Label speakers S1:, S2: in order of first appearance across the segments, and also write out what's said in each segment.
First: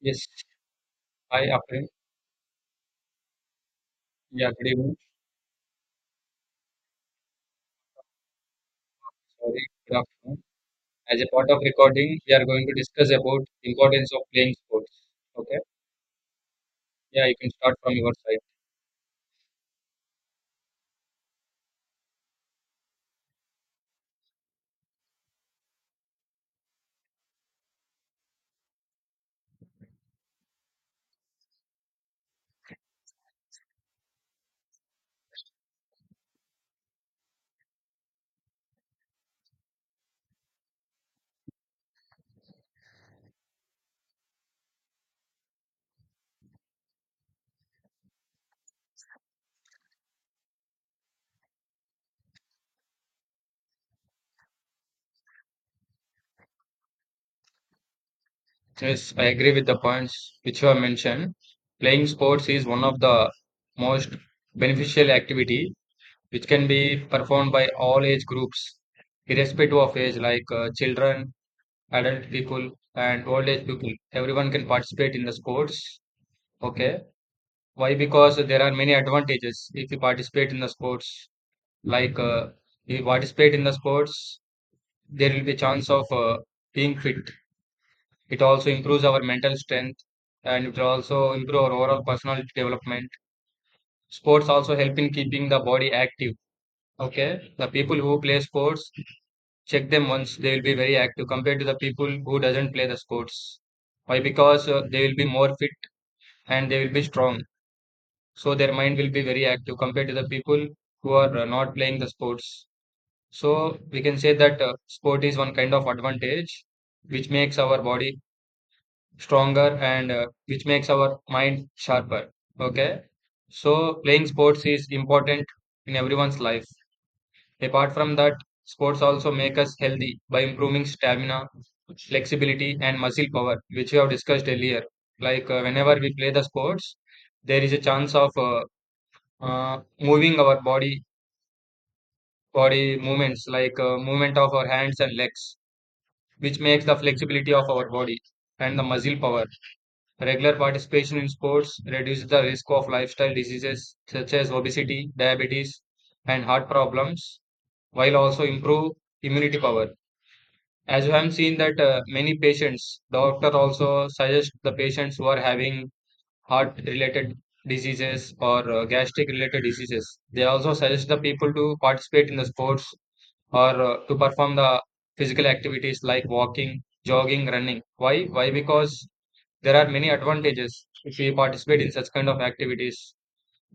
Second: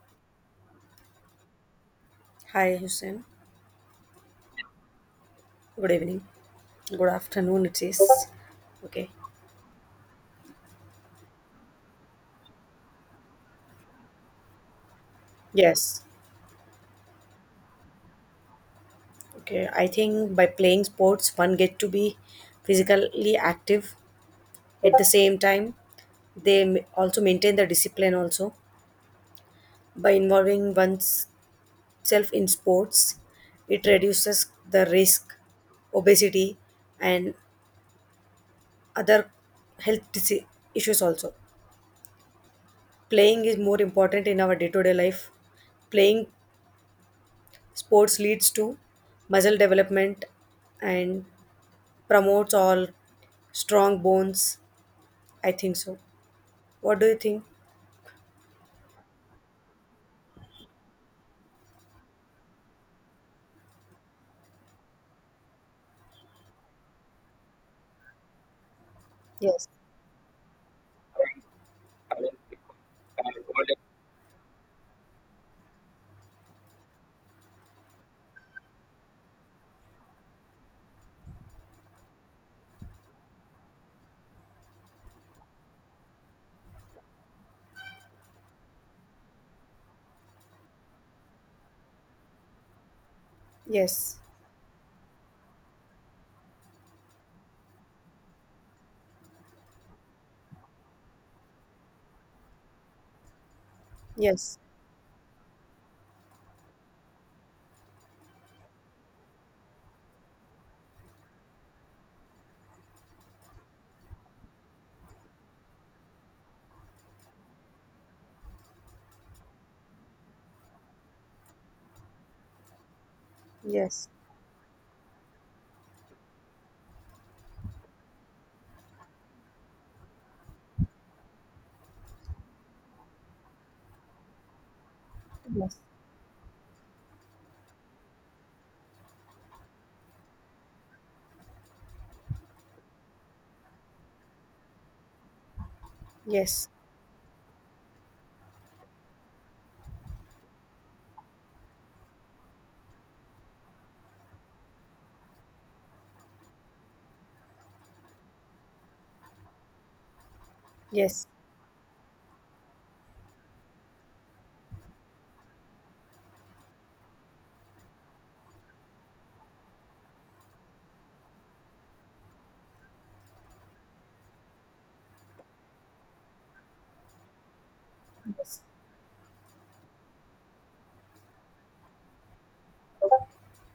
S1: Yes. Hi, Afrin.
S2: Hi, Hussein.
S1: Yeah, good evening.
S2: Good evening. Good afternoon, it is. Okay.
S1: Sorry, good afternoon. As a part of recording, we are going to discuss about importance of playing sports. Okay.
S2: Yes.
S1: Yeah, you can start from your side.
S2: Okay. I think by playing sports, one get to be physically active. At the same time, they also maintain the discipline also. By involving oneself in sports, it reduces the risk, obesity, and other health dise- issues also. Playing is more important in our day-to-day life. Playing sports leads to muscle development and promotes all strong bones. I think so. What do you think?
S1: Yes, I agree with the points which you have mentioned. Playing sports is one of the most beneficial activity which can be performed by all age groups,
S2: Yes.
S1: irrespective of age, like children, adult people, and old age people. Everyone can participate in the sports. Okay. Why? Because there are many advantages if you participate in the sports. Like if you participate in the sports, there will be chance of being fit. It also improves our mental strength and it will also improve our overall personality development.
S2: Yes.
S1: Sports also help in keeping the body active. Okay, the people who play sports, check them once, they will be very active compared to the people who doesn't play the sports. Why?
S2: Yes.
S1: Because they will be more fit and they will be strong. So their mind will be very active compared to the people who are not playing the sports. So we can say that sport is one kind of advantage which makes our body stronger and which makes our mind sharper. Okay, so
S2: Yes.
S1: playing sports is important in everyone's life. Apart from that, sports also make us healthy by improving stamina, flexibility, and muscle power, which we have discussed earlier. Like
S2: Yes.
S1: whenever we play the sports, there is a chance of moving our body movements like movement of our hands and legs, which
S2: Yes. Yes.
S1: makes the flexibility of our body and the muscle power. Regular participation in sports reduces the risk of lifestyle diseases such as obesity, diabetes, and heart problems, while also improve immunity power. As you
S2: Yes.
S1: have seen that many patients, doctor also suggest the patients who are having heart related diseases or gastric related diseases. They also suggest the people to participate in the sports or to perform the physical activities like walking, jogging, running. Why? Why?
S2: Yes.
S1: Because there are many advantages if we participate in such kind of activities.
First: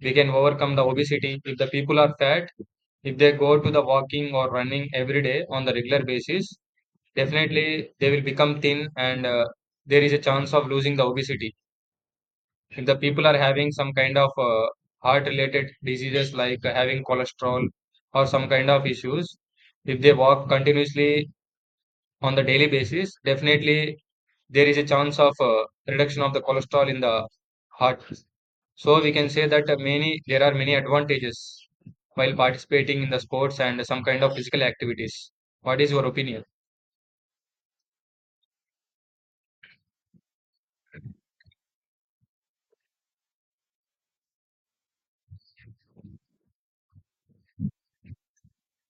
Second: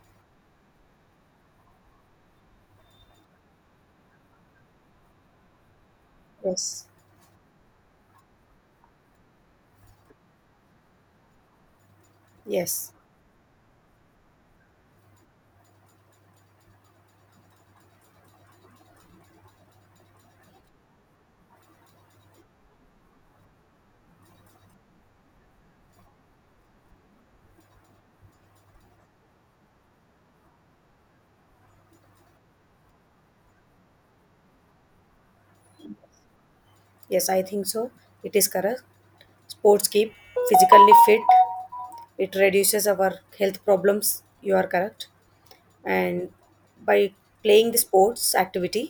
S1: We can overcome the obesity. If the people are fat, if they go to the walking or running every day on the regular basis, definitely they will become thin, and there is a chance of losing the obesity. If
S2: Yes.
S1: the people are having some kind of heart related diseases like having cholesterol or some kind of issues, if they walk continuously on the daily basis, definitely there is a chance of reduction of the cholesterol in the heart. So we can say that many there are many advantages while participating in the sports and some kind of physical activities. What is your opinion?
S2: Yes, I think so. It is correct. Sports keep physically fit. It reduces our health problems. You are correct. And by playing the sports activity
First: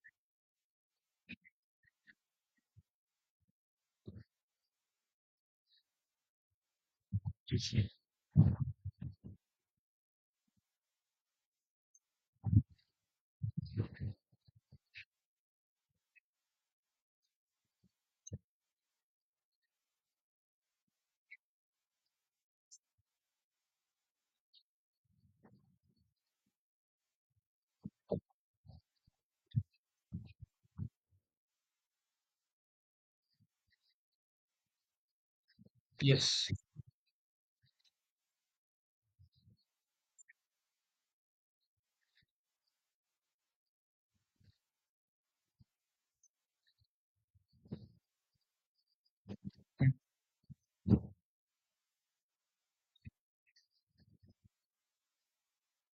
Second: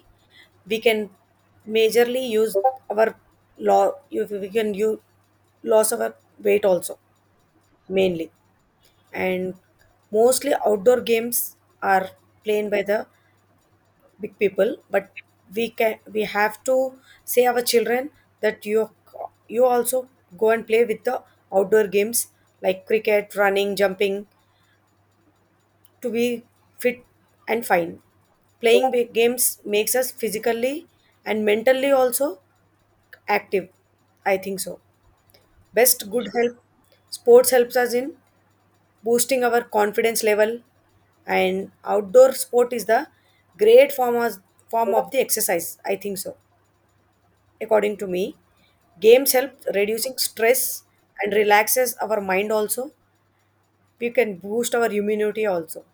S2: we can majorly use our law, we can use loss of our weight also, mainly. And mostly outdoor games are played by the big people, but we have to say our children that you also go and play with the outdoor games like cricket, running, jumping, to be fit and fine. Playing big games makes us physically and mentally also active. I think so. Best good
S1: Yes.
S2: health. Sports helps us in boosting our confidence level, and outdoor sport is the great form of, form of the exercise. I think so. According to me, games help reducing stress and relaxes our mind also. We can boost our immunity also.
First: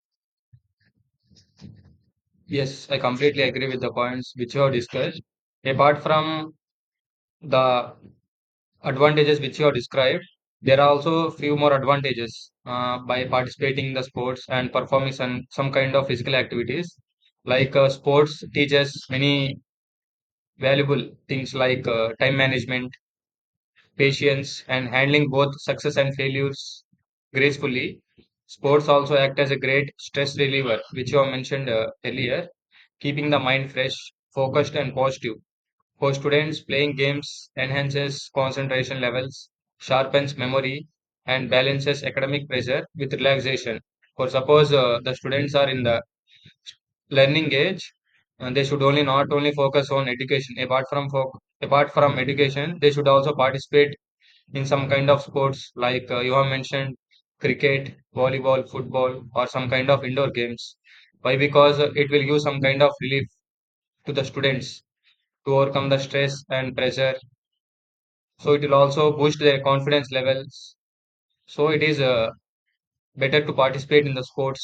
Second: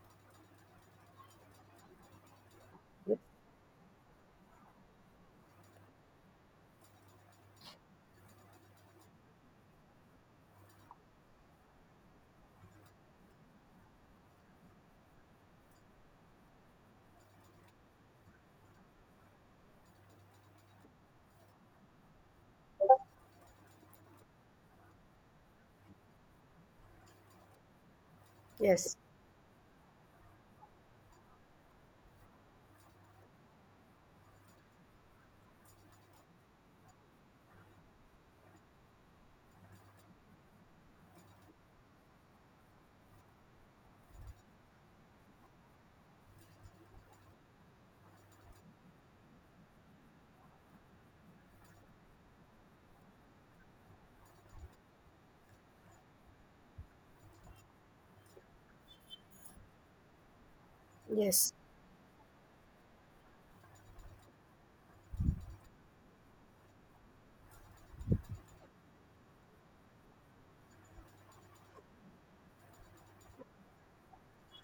S1: Yes, I completely agree with the points which you have discussed. Apart from the advantages which you have described, there are also few more advantages by participating in the sports and performing some kind of physical activities, like sports teaches many valuable things like time management, patience, and handling both success and failures gracefully. Sports
S2: Yes.
S1: also act as a great stress reliever, which you have mentioned earlier, keeping the mind fresh, focused, and positive. For students, playing games enhances concentration levels, sharpens memory, and balances academic pressure with relaxation. For suppose the students are in the learning age, and they should only not only focus on education. Apart from education, they should also participate in some kind of sports like you have mentioned cricket, volleyball, football, or some kind of indoor games. Why?
S2: Yes.
S1: Because it will give some kind of relief to the students to overcome the stress and pressure. So it will also boost their confidence levels. So it is better to participate in the sports,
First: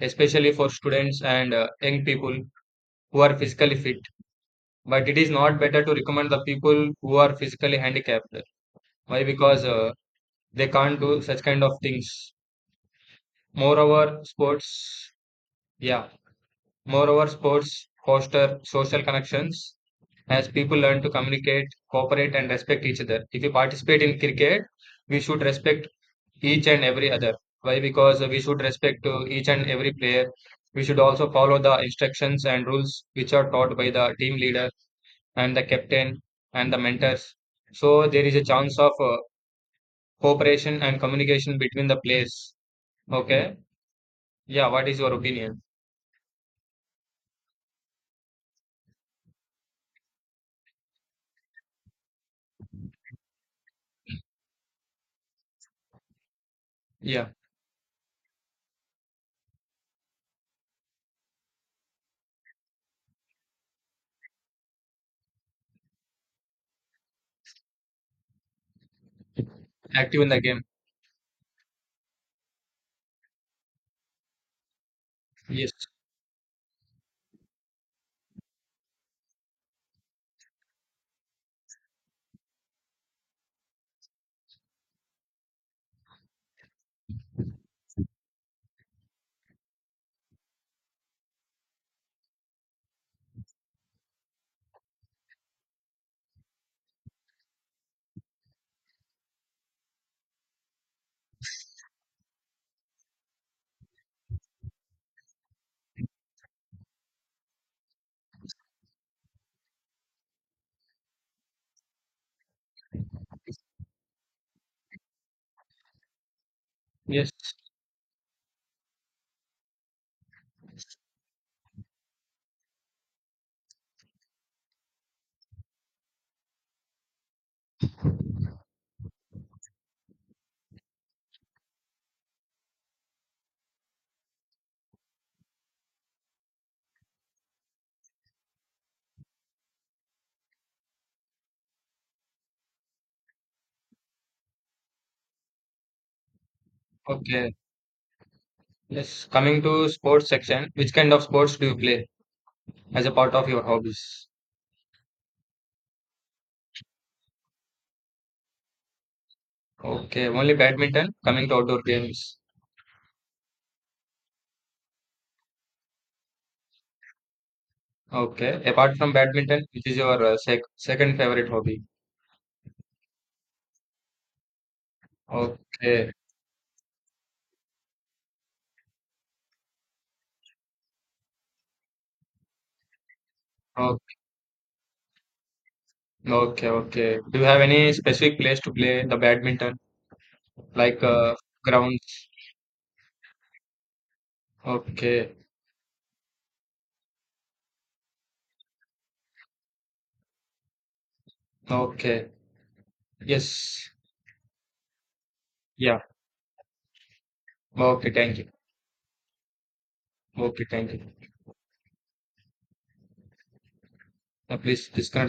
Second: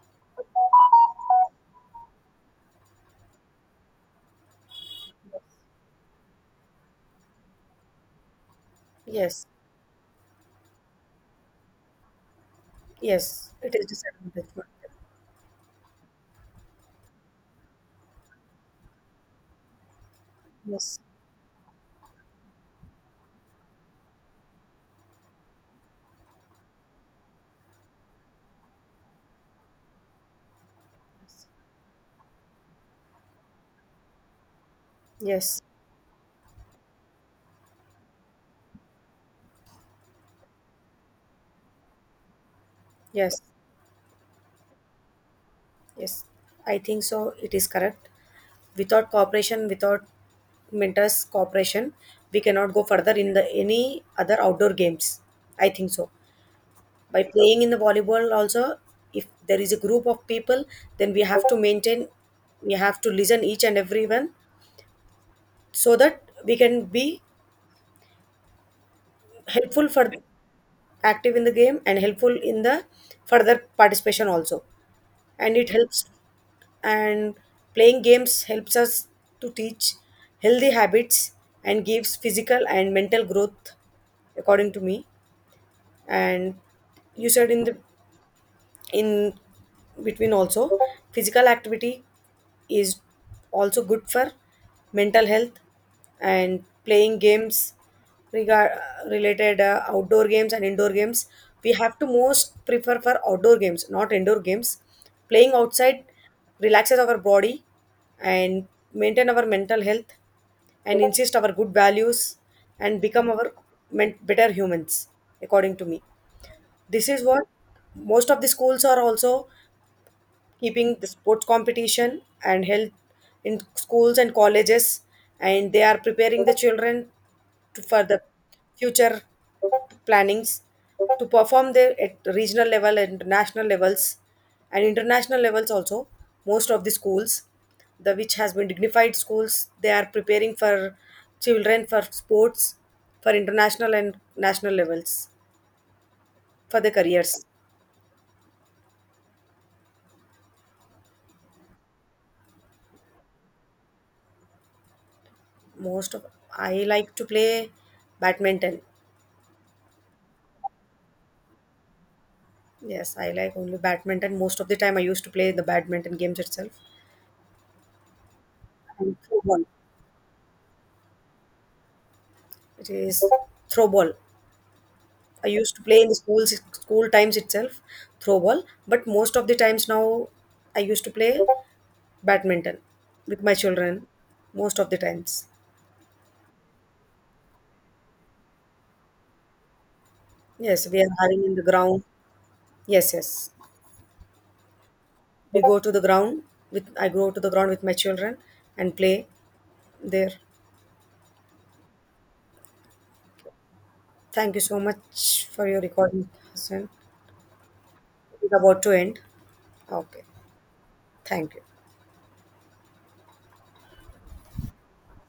S1: especially for students and young people who are physically fit, but it is not better to recommend the people who are physically handicapped. Why?
S2: Yes.
S1: Because they can't do such kind of things.
S2: Yes, it is
S1: Moreover
S2: disadvantage. But
S1: sports Yeah. Moreover, sports foster social connections, as people
S2: yes,
S1: learn to communicate, cooperate, and respect each other. If you participate in cricket, we should respect each and every other. Why? Because we should respect to each and every player. We should also follow the instructions and rules which are taught by the team leader and the
S2: yes,
S1: captain and the mentors. So there is a chance of cooperation and communication between the players.
S2: yes,
S1: Okay. Yeah. What is your opinion?
S2: yes. I think so. It is correct. Without cooperation, without mentors' cooperation, we cannot go further in the any other outdoor games. I think so. By
S1: Yeah.
S2: playing in the volleyball also, if there is a group of people, then we have to listen each and everyone so that we can be helpful for
S1: Active in the game.
S2: active in the game and helpful in the further participation also. And it
S1: Yes.
S2: helps. And playing games helps us to teach healthy habits and gives physical and mental growth, according to me. And you said in the in between also, physical activity is also good for mental health. And playing games, regard related outdoor games and indoor games, we have to most prefer for outdoor games, not indoor games. Playing outside relaxes our body and maintain our mental health and insist our good values and become our better humans, according to me. This is
S1: Yes.
S2: what most of the schools are also keeping, the sports competition and health in schools and colleges, and they are preparing the children for the future plannings to perform there at regional level and national levels and international levels also. Most of the schools, the which has been dignified schools, they are preparing for children for sports for international and national levels, for the careers.
S1: Okay. Yes. Coming to sports section, which kind of sports do you play as a part of your hobbies?
S2: Most of, I like to play badminton.
S1: Okay. Only badminton. Coming to outdoor games.
S2: Yes, I like only badminton. Most of the time I used to play the badminton games itself.
S1: Okay. Apart from
S2: And throw
S1: badminton,
S2: ball.
S1: which is your second favorite hobby?
S2: It is throw ball. I used to play in
S1: Okay.
S2: the school times itself. Throw ball. But most of the times now I used to play badminton with my children,
S1: Okay.
S2: most of the times.
S1: Okay. Okay. Do you have any specific place to play the badminton?
S2: Yes, we
S1: Like
S2: are having in the ground.
S1: grounds?
S2: Yes, yes,
S1: Okay.
S2: we go to the ground. With I go to the ground with my children and play there.
S1: Okay. Yes.
S2: Thank you so much for your
S1: Yeah.
S2: recording, Hassan.
S1: Okay. Thank you.
S2: It's about to end. Okay.
S1: Okay. Thank you.
S2: Thank you.
S1: Now please disconnect.